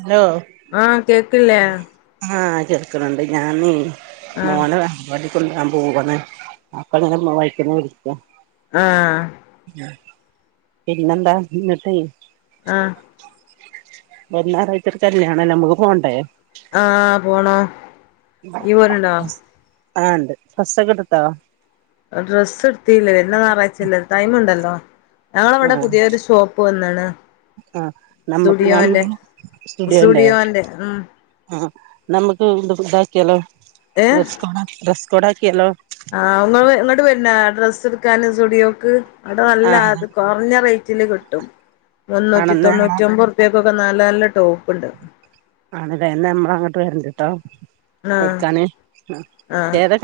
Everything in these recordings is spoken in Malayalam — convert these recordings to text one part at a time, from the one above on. ഹലോ ആഹ് കേക്കില്ലേ ആഹ് കേക്കണണ്ട് ഞാനേ ആഹ് മോനതാ [unintelligible] ആഹ് പിന്നന്താ ന്നട്ടേ ആഹ് വര്നാറാഴച ഒര് കല്യാണ നമുക്ക് പോണ്ടേ ആഹ് പോണം ആഹ് ഉണ്ട് ഡ്രസ്സൊക്കെടുത്തോ ഡ്രസ്സ് ഇട്ത്തിയില്ല വര്ന ഞായറാഴ്ചല്ലേ ടൈം ഉണ്ടല്ലോ ഞങ്ങളവ്ടെ ആഹ് പുതിയൊരു ഷോപ്പ് വന്ന്ക്ണ് ആഹ് നമ്മക്ക് ഞാൻ സുടിയോന്റെ സ്റ്റുഡിയോന്റെ സുടിയോന്റെ ഉം ആഹ് നമക്ക് ഇതാക്കിയാലോ ഏഹ് ഡ്രസ്സ്‌കോട ഡ്രസ്സ്‌കോടാക്കിയാലോ ആഹ് [unintelligible] ഇങ്ങട്ട് വര്‌നോ ഡ്രസ്സ് എടുക്കാൻ സുടിയോക്ക് അവ്ടെ നല്ല ആഹ് അത് കൊർഞ്ഞ റേറ്റില് കിട്ടും ആണോ മുന്നൂറ്റി എന്നാ ഞങ്ങള് തൊണ്ണൂറ്റി ഒൻമ്പത് റു റുപ്പ്യക്കൊക്കെ നല്ല നല്ല ടോപ്പ്ണ്ട് ആണ്ല്ലേ ന്ന നമ്മള അങ്ങട്ട് വര്ണ്ട് ട്ടോ ആഹ് ഇട്ക്കാന് ആ ആഹ് ഏതാ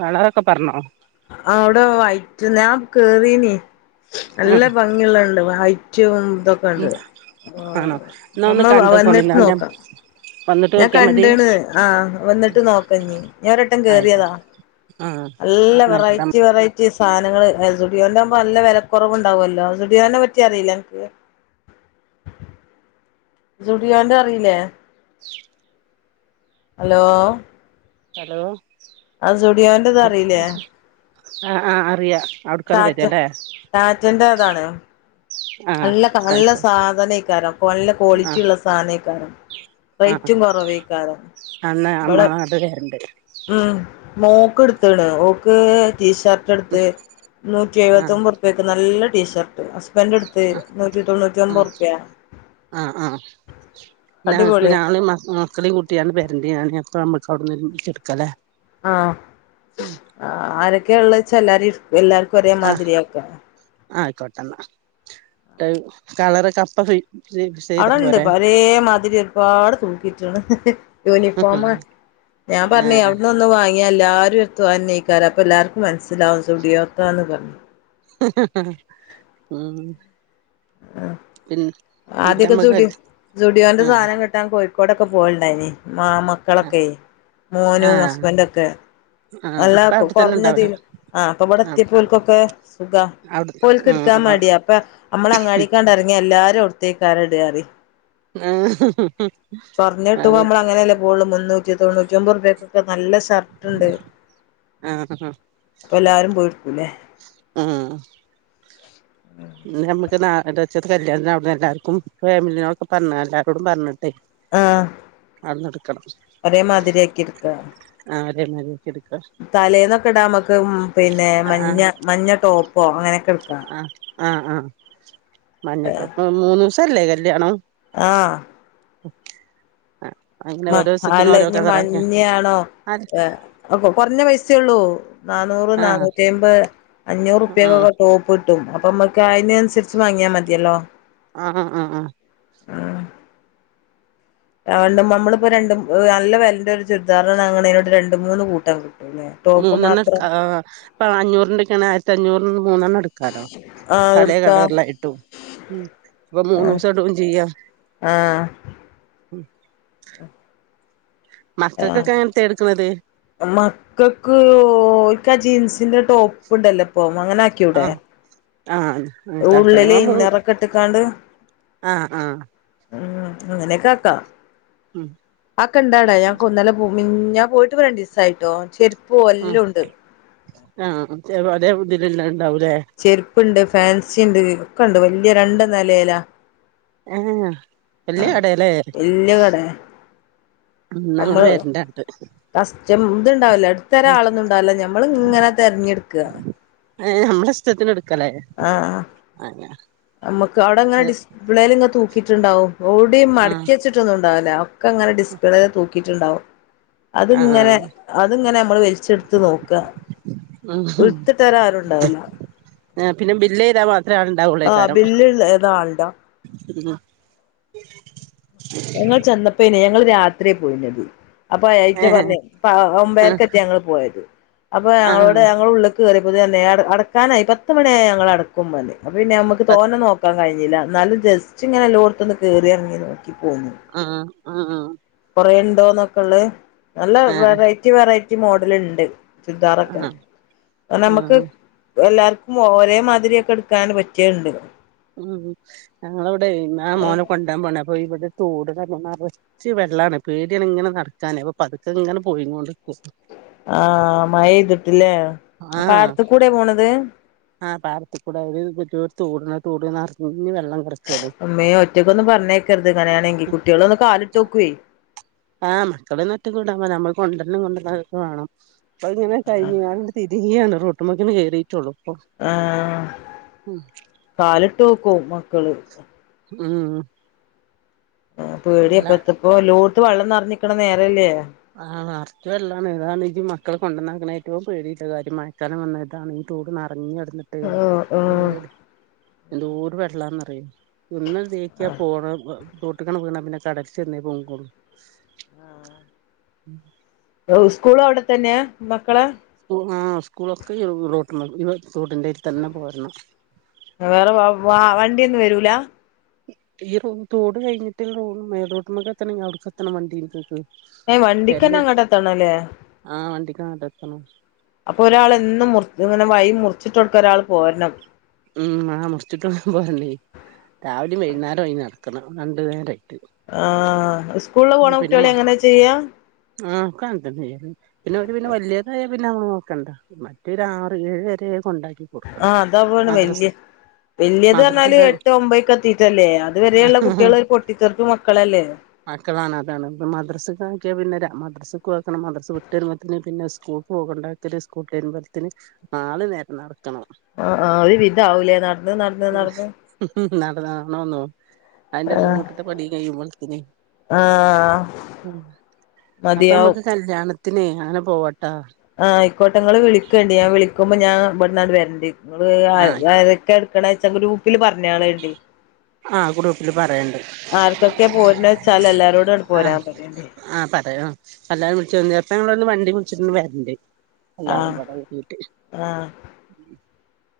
കളറൊക്കെ പർഞ്ഞോ ആ അവ്ടെ വയിറ്റ് ഞാ കേറീനീ നല്ല ഭംഗി യുള്ളണ്ട് വൈറ്റും ഇതൊക്കെ ഉം ഇണ്ട് ആണോ എന്നാ ഒന്ന് നമ്മൾ കണ്ടോക്കോണ്ടി വന്നിട്ട് എന്നാ പിന്നെ നോക്കാ വന്നിട്ട് ഞാൻ നോക്കിയാ മതി കണ്ട്ക്ണ് ആഹ് വന്നിട്ട് നോക്കഞ്ഞീ ഞാൻ ഒരട്ടം കേറിയതാ ആയിക്കോട്ടെ ആ നല്ല എന്നാ ആയിക്കോട്ടെ വെറൈറ്റി വെറൈ റ്റി സാനങ്ങള് സുഡിയോന്റെകുമ്പോ നല്ല വെലക്കുറവ് ഉണ്ടാവുല്ലോ സുഡിയോനെ പറ്റി അറിയില്ലേ അൻക്ക് സുഡിയോന്റെ അറീല്ലേ ഹലോ ഹലോ ആ സുഡിയോന്റെത് അറിയില്ലേ ആഹ് ആഹ് അറിയാ അവ്ട്ക്കൻ ടാറ്റ കഴറ്റല്ലേ ടാറ്റന്റെ അതാണ് നല്ല നല്ല സാധനേക്കാരം നല്ല ആ ക്വാളിറ്റി ഉള്ള സാനേക്കാരം ആ റെയ്റ്റും കൊറവേക്കാരം എന്നാ അമ്മ ഇവടെ അങ്ങട്ട് വരണ്ട് ഉം മോക്ക് ഇട്ത്ത്ണ് ഓക്ക് ടീഷർ ട്ട്ട്ത്ത് നൂറ്റി ആ എഴുപത്തൊർമ്പ്യക്ക് നല്ല ടീഷർട്ട് ഹസ്ബൻഡ് എടുത്ത് നൂറ്റി തൊണ്ണൂറ്റി ആ ഒമ്പൊർപ്യ ആ ആ ഞങ്ങക്ക് ഞാ മക്കളിം കൂട്ടിയണ്ട് പേരറ അപ്പ നമ്മക്ക് അവിട എടുക്കല്ലേ [unintelligible] ആഹ് ആരൊക്ക ഉള്ളെച എല്ലാരിം എല്ലാർക്കും ഒരേ മാതിരി ആക്ക ആയിക്കോട്ടെന്ന കളറൊക്കെ അപ്പ ഫി അവ്ടെണ്ട് പരേമാതിരി ഒരുപാട് തൂക്കിയിട്ട്ക്ണ് യൂണിഫോമ് ഞാൻ ആ പർഞ്ഞേ അവിടുന്നൊന്ന് വാങ്ങ നി എല്ലാരും എത്തു അഞ്ഞയിക്കാൻ അപ്പൊ എല്ലാർക്കും മനസ്സിലാവും സുഡിയോത്താന്ന് പർഞ്ഞ ഉം പിന്നെ എന്നിട്ട് ആദ്യൊക്കെ നമ്മക്ക് സുടിയോ സുഡിയോന്റെ ആ സാധനം കിട്ടാൻ കോഴിക്കോടൊക്കെ പോവല്ണ്ടായിനി മാമ മക്കളൊക്കെ ആ മോനും ഹസ്ബഡൊക്കെ ആ അല്ലാ ഇപ്പ അവിടെത്തന്നെ ഉണ്ടാവൂലേ കൊർഞ്ഞതീല് ആ അപ്പൊ ഇവടെ എത്തിയപ്പോൽക്കൊക്കെ സുഖാ അവ്ട് ഉം അവ് ഇപ്പ നമ്മള് അങ്ങാടിക്കാണ്ടർങ്ങിയാ എല്ലാരും അവ്ട്ത്തേ ക്കാരം ഇടാ അറി ആഹ് കിട്ടുമ്പോ അതെ [unintelligible] മുന്നൂറ്റി തൊണൂറ്റൊമ്പൊർപ്യക്ക് ഒക്കെ നല്ല ഷർട്ട് ഇണ്ട് ആ അപ്പൊ എല്ലാരും പോയി ഇട്ക്കും ല്ലേ ഉം ഉം ഇനി നമ്മക്ക് ഞാറായ്ചത്തെ കല്യാൺത്തിന് അവ്‌ട്ന്ന് എല്ലാർക്കും ഫാമിലിനോടൊക്കെ [unintelligible] എല്ലാരോടും പർഞ്ഞിട്ടെ ആഹ് ഒരേമാതിരി ആക്കി എടുക്ക ആഹ് ഒരേ മാതിരി തലേന്നൊക്കെ ഇടാ നമക്ക് പിന്നെ ആ മഞ്ഞ മഞ്ഞ ടോപ്പോ അങ്ങനെയൊക്കെ ഇട്ക്കാ ആഹ് ആഹ് ആഹ് മഞ്ഞ ടോപ്പ് മൂന്ന് ദിവസല്ലേ കല്യാണം? ആഹ് ഉം മ അല്ല ഇഞ്ഞി മഞ്ഞയാണോ ആ ഏഹ് [unintelligible] കൊറഞ്ഞ പൈസയുള്ളൂ നാന്നൂറ്, ആ നാന്നൂറ്റി അമ്പത് അഞ്ഞൂറ് ആ റുപ്പ്യക്കൊക്കെ ടോ കിട്ടും അപ്പൊ നമ്മക്ക് അതിനനുസരിച്ച് വാങ്ങിയാൽ മതിയല്ലോ. ആഹാ ആഹാ രണ്ട് നമ്മളിപ്പോ രണ്ടും നല്ല വെലന്റെ ഒരു [unintelligible] രണ്ട്, മൂന്ന് കൂട്ടം കിട്ടുല്ലേ? മൂന്നെണ്ണം എടുക്ക ആഹ് ഇപ്പം അഞ്ഞൂറിൻ്റെ ഒക്കെ ആണേ ആയിരത്തി അഞൂറിൻ്റെ മൂന്നെണ്ണം എടു [unintelligible] ആ പലേ എടുക്കാ കളറിലായിട്ട് ഇട്ടു ഉം അപ്പൊ ആ മൂന്നു ദിവസം ഇടുകയും ചെയ്യാ. ആഹ് ആഹ് മക്കൾക്കൊക്കെ എങ്ങൻത്തെയാ എടുക്കുന്നത്? മക്കൾക്ക് ഓൽക്കാ ജീൻസിന്റെ ടോപ്പ് ഇണ്ടല്ലോ ഇപ്പോ അങ്ങനെ ആക്കിയൂടെ ആഹ് ആഹന്നെ ഉള്ളില് ഇന്നറൊക്കെ ഇട്ട്ക്കാണ്ട് ആഹ് ആഹ് ഉം അങ്ങനെയക്കെ ആക്കാ ഉം ആക്ക് ഇണ്ടൗടെ ഞങ്ങക്ക് ഇന്നലെ മി ഞാൻ പോയിട്ട്പ്പോ രണ്ടീസായിട്ടോ ചെര് ആഹ് ആഹ് [unintelligible] അതേ ഇതിലല്ലാം ഇണ്ടാവൂലേ? ചെരുപ്പുണ്ട് ഫാൻസി ഇണ്ട് ഒക്കെ ഇണ്ട് വല്യ രണ്ട് നലയിലാ. ഏഹാ വല്യയ കടേല്ലേ? വല്യ കടേ ഉം ഇന്നാ ഞങ്ങള് വരണ്ട അങ്ങണ്ട്. കസ്റ്റം ഇത്ണ്ടാവില്ല എടുത്ത് തരാൻ ആളൊന്നും ഉണ്ടാവില്ല നമ്മൾ ഇങ്ങനെ തെരഞ്ഞെടുക്കാ. ഏഹ് നമ്മുടെ ഇഷ്ടത്തിന് എടുക്കല്ലേ? ആഹ് ആഹ് നമുക്ക് അവടെ ഇങ്ങനെ അത് ഡിസ്പ്ലേലേങ്ങ് തൂക്കിയിട്ടുണ്ടാവും. എഔടിം ആഹ് മടക്കി വെച്ചിട്ടൊന്നും ഉണ്ടാവുല ഒക്കെ ഇങ്ങനെ ഡിസ്പ്ലേ തൂക്കിയിട്ടുണ്ടാവും. അത്ങ്ങനെ ആഹ് അത്ങ്ങനെ നമ്മള് വലിച്ചെടുത്ത് നോക്ക. ഇട്ത്ത് തരാൻ ആരും ഇണ്ടാവുല. ഏഹ് പിന്നെ ബില്ല് ചെയ്താൽ മാത്രേ ആള് ആ ഇണ്ടാവുള്ളേക്കാരം. ബില്ലുള്ള ഏതാ ആളുണ്ടോ ഹ് ഹാ ഞങ്ങൾ ചെന്നപ്പേനി ഞങ്ങള് രാത്രിയാ പോയിനത്. അപ്പൊ അയ്റ്റ ഏഹ് പറഞ്ഞ് ഇപ്പ ആഹ് ഒമ്പേരക്കെറ്റേ ഞങ്ങള് പോയത് അപ്പൊ ഞങ്ങളോട് ആഹ് ഞങ്ങള് ഉള്ള് കയറിയപ്പോത്തിന് പർഞ്ഞ് അട അടക്കാനായി പത്ത് മണിയായി ഞങ്ങൾ അടക്കും പർഞ്ഞ് അപ്പോ പിന്നെ നമ്മക്ക് തോനേ നോക്കാൻ കഴിഞ്ഞില്ല. ഇന്നാലും ജസ്റ്റ് ഇങ്ങനെ എല്ലോട്ത്ത്ന്ന് കേറി എറങ്ങി നോക്കി പോന്നു. അഹ് ആഹ് ആഹ് ആഹ് കൊറെ ഇണ്ടോന്നൊക്കെള്ളേ നല്ല ആഹ് വെറൈറ്റി വെറൈറ്റി മോഡല് ഇണ്ട്. ചുരിദാറൊക്കെ അഹ് നമ്മുക്ക് ആഹ് എല്ലാർക്കും ഒരേ മാതിരിയക്കെ ഇടുക്കാൻ പറ്റിയേ ഇണ്ട്. ഉം ഞങ്ങളവടെ ഇങ്ങളെ മോനെ കൊണ്ടോവാൻ പോണ് അപ്പൊ ഇവിടെ തൂട് തങ്ങ മാറ് ച്ച് വെള്ളാണ് പേടിയാണ് ഇങ്ങനെ നടക്കാനെ അപ്പൊ പതുക്കെ ഇങ്ങനെ പോയി കൊണ്ട്ക്ക. ആഹ് മഴയ്തിട്ട്ല്ലേ ആഹ് പാടത്ത് കൂടേ പോണത്? ആഹ് പാടത്ത് കൂടെ [unintelligible] തോടുണ്ട് ആഹ് ന്നർഞ്ഞ് വെള്ളം കടക്കാണ്. ഇമ്മേ ഒറ്റയ്ക്കൊന്നു പറഞ്ഞേക്കരുത് ഇങ്ങനെയാണെങ്കി കുട്ടികളൊന്ന് കാലെട്ത്ത്ക്കുവേ. ആഹ് മക്കള് [unintelligible] അതക്കെ വാണം അപ്പ അഹ് ഇങ്ങനെ കഴിഞ്ഞ്ക്കാണ്ട് തി ഇനിയാണ് റോട്ടുമേക്കണ്ട് കേറീട്ടൊള്ളു. ആഹ് കാലിട്ട് നോക്കും മക്കള് ഉം ഇതല പേടിയപ്പഴ്ത്തപ്പോ [unintelligible] വെള്ളം നിറഞ്ഞിക്കണ നേരല്ലേ ആഹ് നിറച്ച് വെള്ളാണ് ഇതാണ് ഇ മക്കൾ കൊണ്ടന്നാക്കണ ഏറ്റവും പേടിയിള്ള കാര്യം മയക്കാലം വന്നതാണ് തോട് നറഞ്ഞടന്ന് ആഹ് ഉം എന്ത്‌ ആഹ് എന്തോര് വെള്ളാന്നറിയൊ ഒന്ന് തേക്കിയ പോണെ തോട്ടുകെണം വീണാ പിന്നെ കടൽ ചെന്നേ പൊങ്ങ്കൊളു ആഹ് ഉം സ്കൂള് അവിടെത്തന്നെയാ മക്കള് ള്ളൂ ആഹ് സ്കൂളൊക്കെ [unintelligible] തോട്ടിന്റേരി തന്നെ പോരണം വേറെ വ വ വണ്ടിയൊന്നും വരൂല ഈ റോ തോട് കഴിഞ്ഞിട്ട് റോട് മേലോട്ട്മെക്കെത്തണം അവിടെ എത്തണം വണ്ടി [unintelligible] ഏ വണ്ടിക്കന്നെ അങ്ങട്ട് എത്തണം അല്ലേ ആഹ് വണ്ടിക്കങ്ങട്ട് എത്തണം അപ്പൊ ഒരാൾ എന്നും മുറി ഇങ്ങനെ വഴിമുറിച്ചിട്ട് കൊടുക്ക ഒരാൾ പോരണം ഉം ആഹ് മുറിചിട്ട് [unintelligible] പോരന്നെ രാവിലേം വൈകുന്നേരായി നടക്കണം രണ്ടു നേരായിട്ട് ആഹ് സ് ഉം പിന്നെ മക് നോക്കാ [unintelligible] പിന്നെ അവര് പിന്നെ വലിയതായാ പിന്നെ നമ്മൾ നോക്കണ്ട മറ്റവരാറ് ഏഴ് വരെയക്കെ കൊണ്ടാക്കി കൊടുക്കണം ആഹ് അതാ പോണ് വല്യ മദ്രസ് വല്ലിയത് പറഞ്ഞാല് മദ്രസന്റെ എട്ട് ഒമ്പതക്കെത്തീട്ടല്ലേ അത് വരെയുള്ള ആ കുട്ടികളെ പൊ [unintelligible] മക്കൾ അല്ലേ മക്കളാണ് അതാണ് ഇപ്പം മദ്രസക്ക് ആക്കിയാൽ പിന്നെ ര മദ്രസക്കുവാക്കണം മദ്രസ വിട്ട് വരുമ്പോത്തേന് പിന്നെ സ്കൂൾ പോകണ്ടേ [unintelligible] സ്കൂൾ കഴിമ്പത്തിന് നാല് നേരം നടക്കണം ആഹ് ആഹ് ഒരു വിധ ആവൂലേ നടന്ന് നടന്ന് നടന്ന് നടന്ന്നടന്നോന്നൊ അതിന്റെടക്ക് ആഹ് വീട്ടത്തെ പണി കഴിയുമ്പോളത്തിന് ആഹ് അപ്പൊ മതിയാവും നമ്മുക്ക് കല്യാണത്തിനെ അങ്ങനെ പോവട്ടാ ആഹ് ആയിക്കോട്ടെ ഇങ്ങള് വിളിക്കണ്ട് ഞാൻ വിളിക്കുമ്പോ ഞാൻ ഇവിടന്നങ്ങ് ട് വരണ്ട് ങ്ങള് ആഹ് ആയിക്കോ ആരൊക്കെയാണ് ക്കണെച്ചാ ഗ്രൂപ്പിൽ പറഞ്ഞയാളേണ്ടി ആഹ് ഗ്രൂപ് പ്പിൽ പറയേണ്ടത് ആർക്കൊക്കെ പോരുണെച്ചാല് എല്ലാരോടും ങ്ങട് പോരാൻ ആഹ് പറയല്ലേ ആഹ് പറയോ എല്ലാരും വിളി [unintelligible] ചെലപ്പം ഞങ്ങളിന്ന് വണ്ടി വിളിച്ചിട്ടന്ന് വരണ്ട് എല്ലാരും ആഹ് പട കുട്ടീട്ട്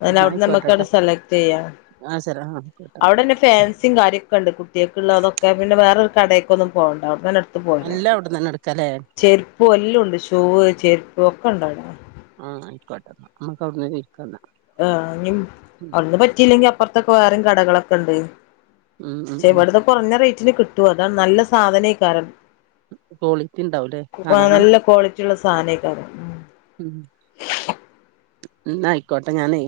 [unintelligible] നമ്മുക്കവിടെ സെലക്ട് ചെയ്യാം ആഹ് ശരി ആഹ് [unintelligible] ക്കൂട്ടന്ന പിന്നെ ഫാൻസിം കാര്യൊക്കെ ഉണ്ട് കുട്ടികക്കുള്ളതൊക്കെ പിന്നെ വേറൊരു കടെക്കൊന്നും പോവേണ്ട അവിടെത്തന്നെ എല്ലാ അവിടെന്ന് ന്നെ എടുക്കാലേ ചെരുപ്പ് എല്ലാം ഉണ്ട് ഷൂവ്, ചെരുപ്പ് ഒക്കെ ഉണ്ടവിടെ ആഹ് ആയിക്കോട്ടന്ന നമ്മക്ക വിട്ന്ന് വേടിക്കാന്ന ആഹ് അവിട്ന്ന് പറ്റിയില്ലെങ്കി അപ്പുറത്തൊക്കെ വേറെം കടകളൊക്കെ ഇണ്ട്. ഉം ഉം ക്ഷെ ഉം ഇവിടന്ന് കുറഞ്ഞ റേറ്റിന് കിട്ടു അതാണ് നല്ല സാധനേക്കാരം കോളിറ്റി ണ്ടാവൂല്ലേ കാണാന് ക്ക്ള്ള സാനക്കാരം ഉം ഉം [unintelligible] എന്ന ആയിക്കോട്ടെ ഞാനെ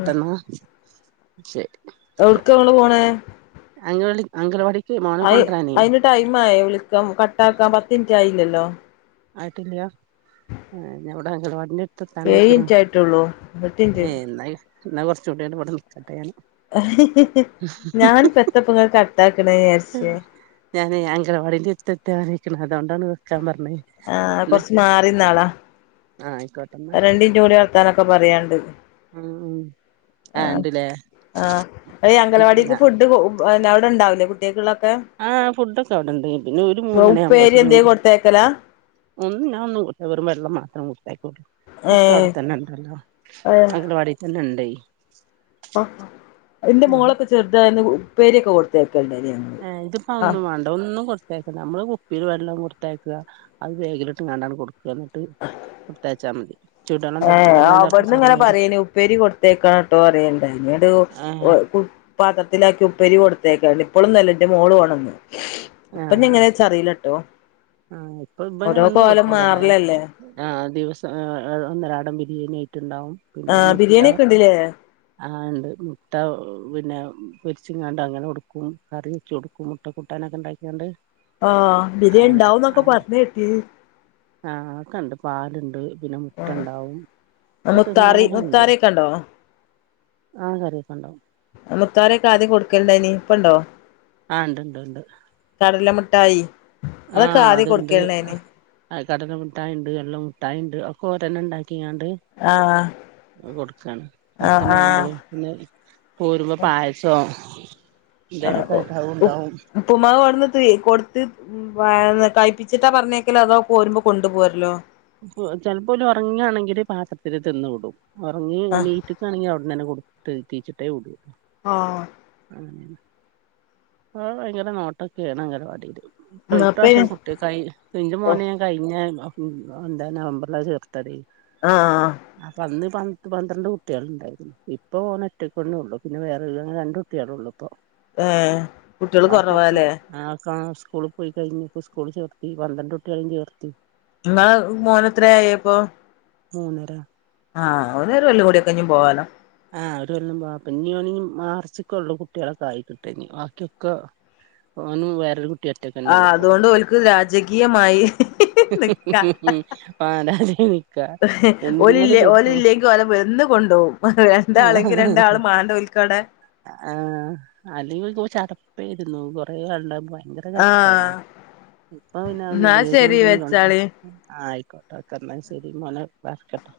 ഉം ശരി എവിടക്ക ങ്ങള് പോണെ അംഗവള്ളി അംഗനവാടിക്കേ മോനെ കൊണ്ടരാനേയ് ടൈമായൊ വിളിക്കാം കട്ടാക്കാൻ പത്ത് മിനിറ്റ് ആയില്ലല്ലോ ആയിട്ടില്ലാ ഞാൻ വിട അംഗനവാടി ഏയ്ൻറ്റ് ആയിട്ടുള്ളൂ പത്ത്ൻറ്റ് ഏ എന്നാ എന്നാ കോറച്ചൂടിയാണ്ട് ഇബടെ നിക്കട്ടെ ഞാന് ഹ ഹ ഹി ഞാനിപ്പോ എത്തപ്പൊങ്ങള് കട്ടാക്ണെയാര്ച്ച് ഞാന് അംഗനവാടിന്റെ എടുത്തത്താനായിക്ക്ണ് അതോണ്ടാണ് വെക്കാൻ പറഞ്ഞേ പറഞ്ഞത് ആഹ് കൊറച്ച് മാറിന്നാളാ ആഹ് ആയിക്കോ രണ്ട്ന്റ്ഊടി വർത്താനൊക്കെ പറയാണ്ട് ഉം ഉം ആ ആഹ് ഇണ്ട്ല്ലേ ആഹ് അതീ അംഗനവാടിക്ക് ഫുഡ് പിന്നെ അവിടെണ്ടാവൂല്ലേ കുട്ടിയക്ക്ള്ളക്കേ ആഹ് ഫുഡ്ക്കെ അവിടെണ്ട് പിന്നെ ഒരു മൂന്നണി ഉപ്പേരി യാമ്പോൾത്തിനും എന്തേ കൊടുത്തയക്കലാ ഒന്ന് ഞാൻ ഒന്നും കൊടുത്ത വെറും വെള്ളം മാത്രം കൊടുത്തയകൊള്ളൂ ഒക്കെ ഏഹ് അവടെത്തന്നെ ണ്ടല്ലോ അംഗനവാടീ തന്നെ ഇണ്ടെ ന്റെ മോളൊക്കെ ചെറുതായന്ന് ഉപ്പേരിയൊക്ക കൊടുത്തേക്കണ്ടേനി ഞാന് ഏഹ് ഇതിപ്പോ അതൊന്നും വേ ഒന്നും കൊടുത്തയക്കണ്ട മ്മള് കുപ്പീല് വെള്ളം കൊടുത്തയക്കാ അത് വേഗിലിട്ട്ങ്ങാണ്ട് കൊടുക്ക ന്നിട്ട് കൊട്ത്തയച്ചാ മതി ചൂടുവെള്ളം തള് ഏഹ് വെള്ളം അവിട്ന്ന് ഇങ്ങനെ തിളപ്പിച്ചാറിയാണ്ട് പറീണ് ഉപ്പേരി കൊടുത്തയക്കണട്ടോ പറേണ്ടായിരുന്നു ടോ ആഹ് വ് കു പാത്രത്തിലാക്കി ഉപ്പേരി കൊടുത്തയക്കണ് ണ്ട് ഇപ്പളൊന്നുഅല്ല ന്റെ മോള് പോണന്ന് ഇപ്പം ആഹ് എങ്ങനേച്ച് അറീല്ലട്ടോ ആഹ് ഇപ്പൊ ഇബന് ഒന്നും കൊടുത്തയക്കണ്ടേ ആഹ് ദിവസം ഒന്നരാടം ബിരിയാണി ആയിറ്റ് ണ്ടാവും പിന്നെ ആഹ് മുട്ട ബിരിയാണി ഒക്കെ ഉണ്ടില്ലേ ആഹ് ണ്ട് മുട്ട പിന്ന പൊരിച്ചിങ്ങാണ്ട് അങ്ങനെ കൊടുക്കും കറിയച്ച് കൊടുക്കും കു മുട്ട കൂട്ടാനൊക്കെ ണ്ടാക്കിയോണ്ട് ആഹ് ബിരിയാ ണ്ടാവുന്നൊക്കെ പറഞ്ഞേട്ട് ആഹ് ഒക്കെ ണ്ട് പാല്ണ്ട് പിന്നെ മുട്ട ണ്ടാവും ഇപ്പൊ തിന്നാനൊക്കെ ണ്ട് ആഹ് ആഹ് കറിയൊക്കെ ണ്ടാവും മുത്താറിയൊക്കെ ആദ്യം കൊടുക്കല്ണ്ടാനി ഇപ്പണ്ടോ ആഹ് ണ്ട്ണ്ട് ണ്ട് കടല മുട്ടായി അതൊക്കെ ആദ്യം കൊടുക്കല്ണ്ടാനി കട മുട്ടായിണ്ട് എള്ള് മുട്ടായിണ്ട് ഒക്കെ ഓരന്നെ ണ്ടാക്കിങ്ങാണ്ട് ആഹ് അത് കൊടുക്കാണ് പത്തണി ആഹ് ആവുമ്പളും പിന്നെ പോരുമ്പോ പായ സോ എന്തെലൊക്കെ ആയിട്ട് അതുണ്ടാകും ഉപ്പ്മാവ് അവിടുന്ന്ത്തി കൊടുത്ത് ഉം [unintelligible] കഴിപ്പിച്ചിട്ടാ പറഞ്ഞേക്കല് അതോ പോരുമ്പോ കൊണ്ടു പോരലോ ചെലപ്പോ ഓല് ഒറങ്ങാണങ്കില് പാത്രത്തില് തിന്ന് വിടും ഒറങ്ങി ആഹ് എനീറ്റ്ക്കാണങ്കി അവിട്ന്നെ കൊടുത്ത് തീറ്റിച്ചിട്ടേ വിടു ആഹ് അങ്ങനെണ്. ആഹ് ഭയങ്കര നോട്ടൊക്കെണ് അംഗനവാടില്. അപ്പ ഇപ്രാവശ്യം കൂട്ടക്കായി. ഇന്റെ മോനെ ഞാന് കഴിഞ്ഞ എന്താ നവംബർലാ ചേർത്തതെ. ആഹ് അപ്പ അന്ന് പത്ത്, പന്ത്രണ്ട് കുട്ടികളുണ്ടായിരുന്നു. ഇപ്പൊ ഒന് ഒറ്റക്കന്നെ ള്ളു. പിന്നെ വേറെ ള്ള അങ്ങനെ ര കുട്യാ ളൊള്ളൂ ഇപ്പൊ. ഏഹ് കുട്ടികള് ബാക്കിക്കെ കുറവാല്ലേ ആൾക്ക സ്കൂള പോയി കഴിഞ്ഞപോ സ്കൂളി ചോർത്തി. പന്ത്രണ്ട് കുട്ടിളെയും ചോർത്തി. ഇങ്ങളെ മോന്നെത്രയായി പ്പൊ മൂന്നര. ആഹ് അവനൊരു കൊല്ലൂടി ക്കെ ഞ്ഞ് പോകാലോ. ആഹ്. ഒരു കൊല്ലം പോവ. ഇഞ്ഞി ഓന് ഞ്ഞി മാർച്ചൊക്കെ ഉള്ളു കുട്ട്യളൊക്കെ ആയി കിട്ട ഞ്ഞി ബാക്കിയൊക്ക ഓനും വെറോരു ആഹ് അതൊണ്ട് ഒൽക്ക് രാജകീയമായി നിക്ക. പാരാതിയ്നി. ഒലില്ലെ ഒലില്ലെ പത് വന്ന് കൊണ്ട്കും. രണ്ടാളെങ്കി രണ്ടാള് മാണ്ടഓൽക്കടെ. ആഹ്. അല്ലെങ്കി പോ ചടപ്പേയിരുന്നു. കൊറെ ആൾണ്ടാകുമ്പോ ഭയങ്കര ചടപ്പാണ്. ആഹ് ഇപ്പം പിന്നെ ന്നാ അതൊന്നുല്ല. ശരി വേറ്റുണ്ടങ്കി കൊണ്ട വെച്ചാളി ആയിക്കോട്ടെ. ഒക്കെ ന്നാ ശെരി. മോനെ വക്കട്ടെ.